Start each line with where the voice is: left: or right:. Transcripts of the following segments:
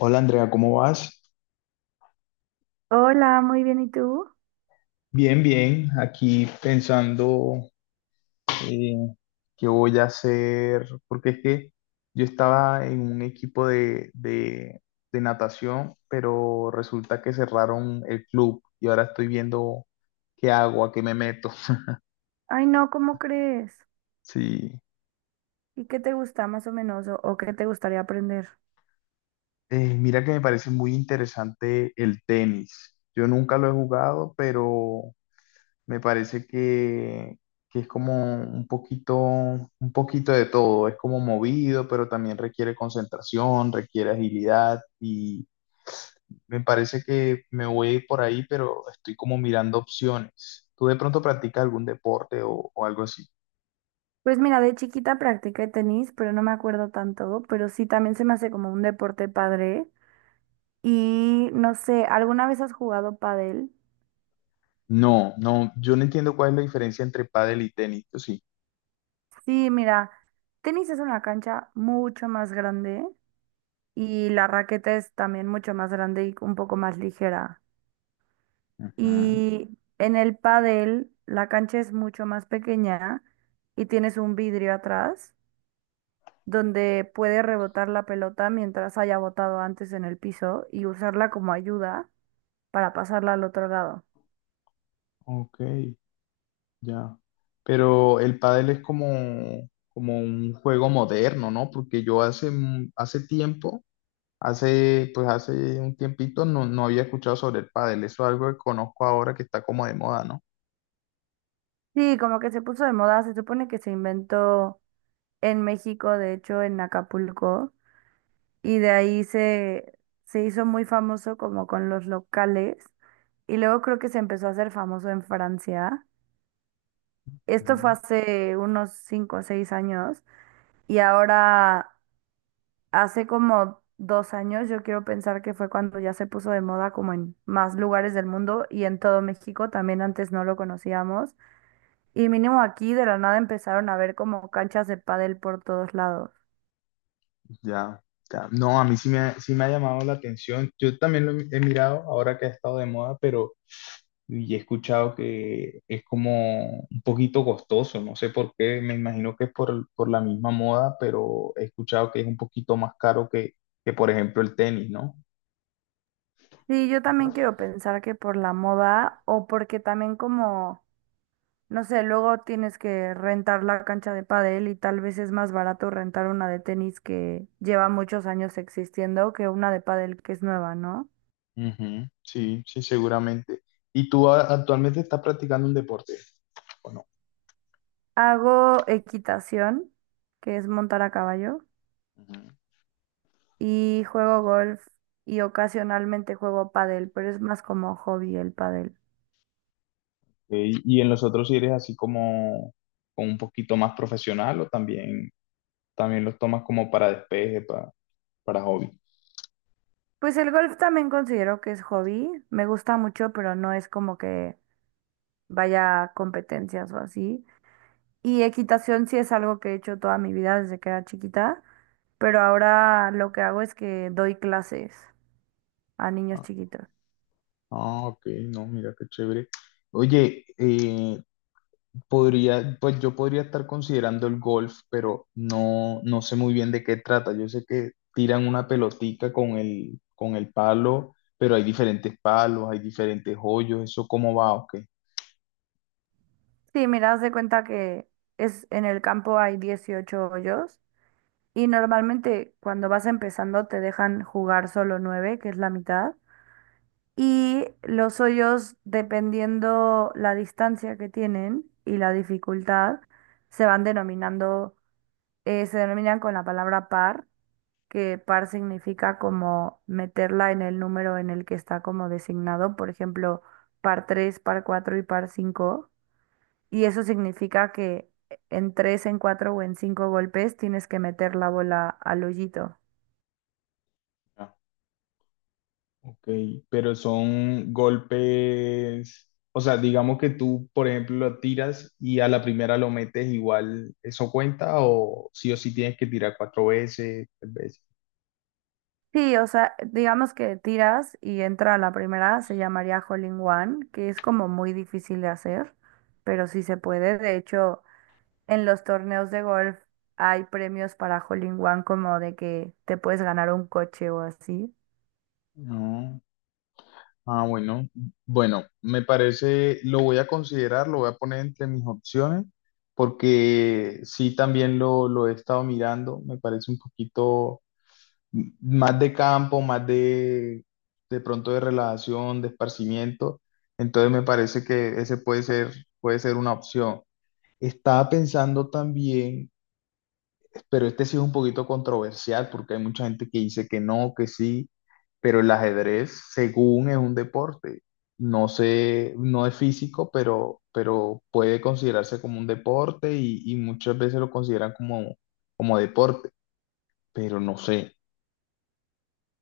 left: Hola Andrea, ¿cómo vas?
right: Hola, muy bien, ¿y tú?
left: Bien, bien, aquí pensando, eh, qué voy a hacer, porque es que yo estaba en un equipo de natación, pero resulta que cerraron el club y ahora estoy viendo qué hago, a qué me meto.
right: Ay, no, ¿cómo crees?
left: Sí.
right: ¿Y qué te gusta más o menos o qué te gustaría aprender?
left: Mira que me parece muy interesante el tenis. Yo nunca lo he jugado, pero me parece que es como un poquito de todo. Es como movido, pero también requiere concentración, requiere agilidad y me parece que me voy a ir por ahí, pero estoy como mirando opciones. ¿Tú de pronto practicas algún deporte o algo así?
right: Pues mira, de chiquita practiqué tenis, pero no me acuerdo tanto, pero sí también se me hace como un deporte padre. Y no sé, ¿alguna vez has jugado pádel?
left: No, no, yo no entiendo cuál es la diferencia entre pádel y tenis, ¿o sí?
right: Sí, mira, tenis es una cancha mucho más grande y la raqueta es también mucho más grande y un poco más ligera.
left: Ujú.
right: Y en el pádel la cancha es mucho más pequeña y tienes un vidrio atrás, donde puede rebotar la pelota mientras haya botado antes en el piso y usarla como ayuda para pasarla al otro lado.
left: Ok, ya. Pero el pádel es como, como un juego moderno, ¿no? Porque yo hace, hace tiempo. Hace, pues hace un tiempito no, no había escuchado sobre el pádel, eso es algo que conozco ahora que está como de moda, ¿no?
right: Sí, como que se puso de moda, se supone que se inventó en México, de hecho en Acapulco, y de ahí se hizo muy famoso como con los locales, y luego creo que se empezó a hacer famoso en Francia. Esto fue
left: Mm.
right: hace unos 5 o 6 años, y ahora hace como 2 años, yo quiero pensar que fue cuando ya se puso de moda como en más lugares del mundo y en todo México, también antes no lo conocíamos. Y mínimo aquí de la nada empezaron a ver como canchas de pádel por todos lados.
left: Ya, ya. No, a mí sí me, sí me ha llamado la atención. Yo también lo he mirado ahora que ha estado de moda, pero y he escuchado que es como un poquito costoso. No sé por qué, me imagino que es por la misma moda, pero he escuchado que es un poquito más caro que por ejemplo, el tenis, ¿no?
right: Sí, yo también quiero pensar que por la moda o porque también como, no sé, luego tienes que rentar la cancha de pádel y tal vez es más barato rentar una de tenis que lleva muchos años existiendo que una de pádel que es nueva, ¿no?
left: Ujú, sí, sí, seguramente. ¿Y tú actualmente estás practicando un deporte?
right: Hago equitación, que es montar a caballo,
left: Ujú.
right: y juego golf y ocasionalmente juego pádel, pero es más como hobby el pádel.
left: ¿Ok? Y en los otros sí eres así como, como un poquito más profesional o también, también los tomas como para despeje, para hobby.
right: Pues el golf también considero que es hobby, me gusta mucho, pero no es como que vaya a competencias o así. Y equitación sí es algo que he hecho toda mi vida desde que era chiquita, pero ahora lo que hago es que doy clases a niños
left: Ah,
right: chiquitos.
left: ah, ok, no, mira qué chévere. Oye, podría, pues yo podría estar considerando el golf, pero no, no sé muy bien de qué trata. Yo sé que tiran una pelotica con el palo, pero hay diferentes palos, hay diferentes hoyos, ¿eso cómo va o qué?
right: Sí, mira, haz de cuenta que es en el campo hay 18 hoyos. Y normalmente cuando vas empezando te dejan jugar solo nueve, que es la mitad. Y los hoyos, dependiendo la distancia que tienen y la dificultad, se van denominando, se denominan con la palabra par, que par significa como meterla en el número en el que está como designado, por ejemplo, par 3, par 4 y par 5 Y eso significa que en 3, en 4 o en 5 golpes tienes que meter la bola al hoyito.
left: Ok, pero son golpes, o sea, digamos que tú, por ejemplo, lo tiras y a la primera lo metes igual, ¿eso cuenta o sí tienes que tirar cuatro veces, tres veces?
right: Sí, o sea, digamos que tiras y entra la primera, se llamaría Hole in One, que es como muy difícil de hacer, pero sí se puede. De hecho, en los torneos de golf hay premios para Hole in One, como de que te puedes ganar un coche o así.
left: No. Ah, bueno, bueno, me parece, lo voy a considerar, lo voy a poner entre mis opciones, porque sí también lo he estado mirando, me parece un poquito más de campo, más de pronto de relajación, de esparcimiento. Entonces me parece que ese puede ser una opción. Estaba pensando también, pero este sí es un poquito controversial porque hay mucha gente que dice que no, que sí, pero el ajedrez, según es un deporte, no sé, no es físico, pero puede considerarse como un deporte y muchas veces lo consideran como, como deporte, pero no sé.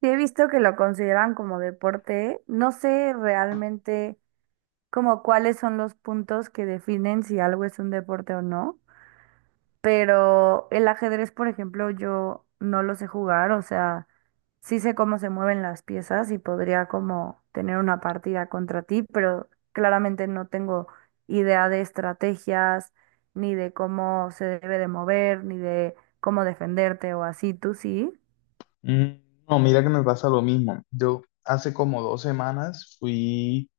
right: Sí, he visto que lo consideran como deporte. No sé realmente como cuáles son los puntos que definen si algo es un deporte o no. Pero el ajedrez, por ejemplo, yo no lo sé jugar, o sea, sí sé cómo se mueven las piezas y podría como tener una partida contra ti, pero claramente no tengo idea de estrategias, ni de cómo se debe de mover, ni de cómo defenderte o así, ¿tú sí?
left: Mm. No, mira que me pasa lo mismo. Yo hace como dos semanas fui,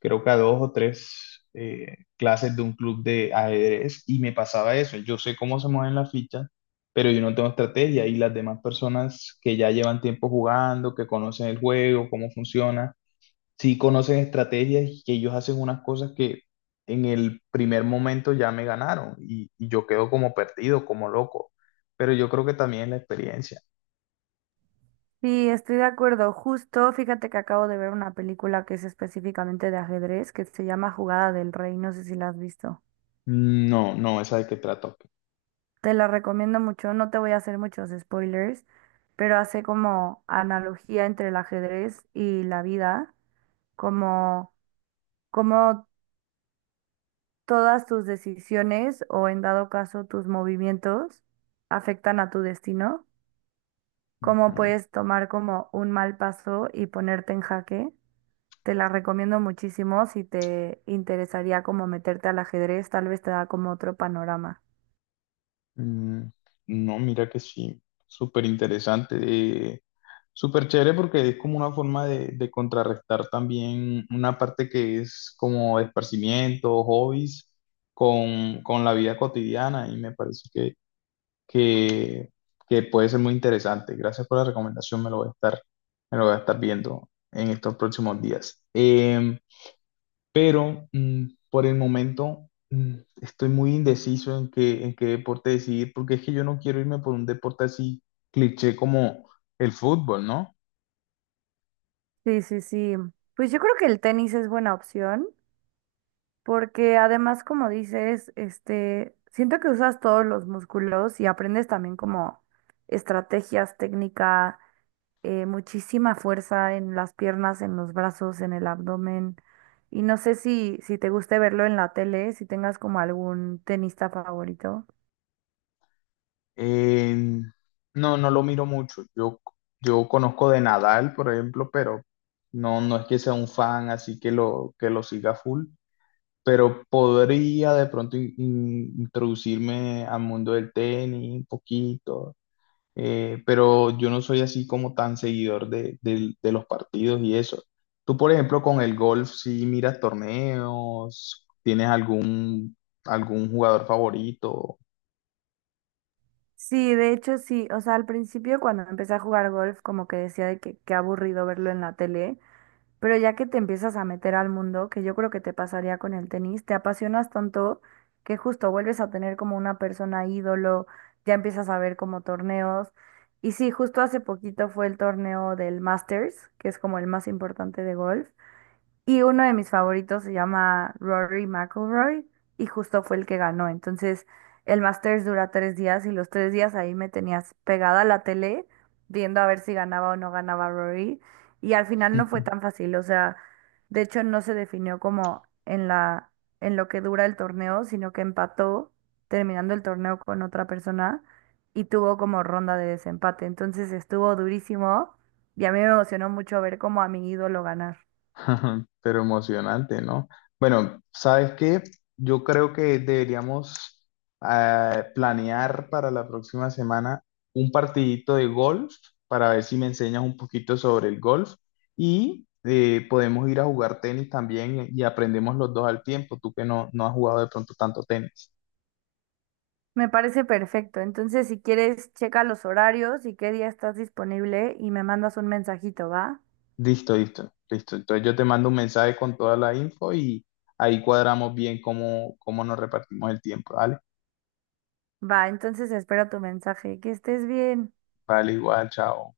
left: creo que a dos o tres clases de un club de ajedrez y me pasaba eso. Yo sé cómo se mueven las fichas, pero yo no tengo estrategia y las demás personas que ya llevan tiempo jugando, que conocen el juego, cómo funciona, sí conocen estrategias y que ellos hacen unas cosas que en el primer momento ya me ganaron y yo quedo como perdido, como loco. Pero yo creo que también es la experiencia.
right: Sí, estoy de acuerdo. Justo, fíjate que acabo de ver una película que es específicamente de ajedrez, que se llama Jugada del Rey, no sé si la has visto.
left: Mm. No, no, esa de qué trata. Ok.
right: Te la recomiendo mucho, no te voy a hacer muchos spoilers, pero hace como analogía entre el ajedrez y la vida, como, como todas tus decisiones o en dado caso tus movimientos afectan a tu destino, cómo
left: Ujú.
right: puedes tomar como un mal paso y ponerte en jaque. Te la recomiendo muchísimo, si te interesaría como meterte al ajedrez, tal vez te da como otro panorama.
left: Mm. No, mira que sí, súper interesante, eh, súper chévere porque es como una forma de contrarrestar también una parte que es como esparcimiento, hobbies, con la vida cotidiana y me parece que, que puede ser muy interesante. Gracias por la recomendación, me lo voy a estar, me lo voy a estar viendo en estos próximos días. Pero mm, por el momento mm, estoy muy indeciso en qué deporte decidir, porque es que yo no quiero irme por un deporte así cliché como el fútbol, ¿no?
right: Sí, sí, sí. Pues yo creo que el tenis es buena opción. Porque además, como dices, este, siento que usas todos los músculos y aprendes también como estrategias, técnica, muchísima fuerza en las piernas, en los brazos, en el abdomen. Y no sé si te guste verlo en la tele, si tengas como algún tenista favorito.
left: Eh, no, no lo miro mucho. Yo conozco de Nadal, por ejemplo, pero no, no es que sea un fan, así que lo siga full. Pero podría de pronto introducirme al mundo del tenis un poquito, pero yo no soy así como tan seguidor de, de los partidos y eso. Tú, por ejemplo, con el golf, si miras torneos, ¿tienes algún, algún jugador favorito?
right: Sí, de hecho sí, o sea, al principio cuando empecé a jugar golf, como que decía de que qué aburrido verlo en la tele. Pero ya que te empiezas a meter al mundo, que yo creo que te pasaría con el tenis, te apasionas tanto que justo vuelves a tener como una persona ídolo, ya empiezas a ver como torneos. Y sí, justo hace poquito fue el torneo del Masters, que es como el más importante de golf. Y uno de mis favoritos se llama Rory McIlroy y justo fue el que ganó. Entonces, el Masters dura 3 días y los 3 días ahí me tenías pegada a la tele viendo a ver si ganaba o no ganaba Rory. Y al final no fue tan fácil, o sea, de hecho no se definió como en la, en lo que dura el torneo, sino que empató terminando el torneo con otra persona y tuvo como ronda de desempate. Entonces estuvo durísimo y a mí me emocionó mucho ver como a mi ídolo ganar.
left: Pero emocionante, ¿no? Bueno, ¿sabes qué? Yo creo que deberíamos planear para la próxima semana un partidito de golf para ver si me enseñas un poquito sobre el golf y podemos ir a jugar tenis también y aprendemos los dos al tiempo, tú que no, no has jugado de pronto tanto tenis.
right: Me parece perfecto. Entonces, si quieres, checa los horarios y qué día estás disponible y me mandas un mensajito, ¿va?
left: Listo, listo, listo. Entonces yo te mando un mensaje con toda la info y ahí cuadramos bien cómo, cómo nos repartimos el tiempo, ¿vale?
right: Va, entonces espero tu mensaje. Que estés bien.
left: Vale, igual, chao.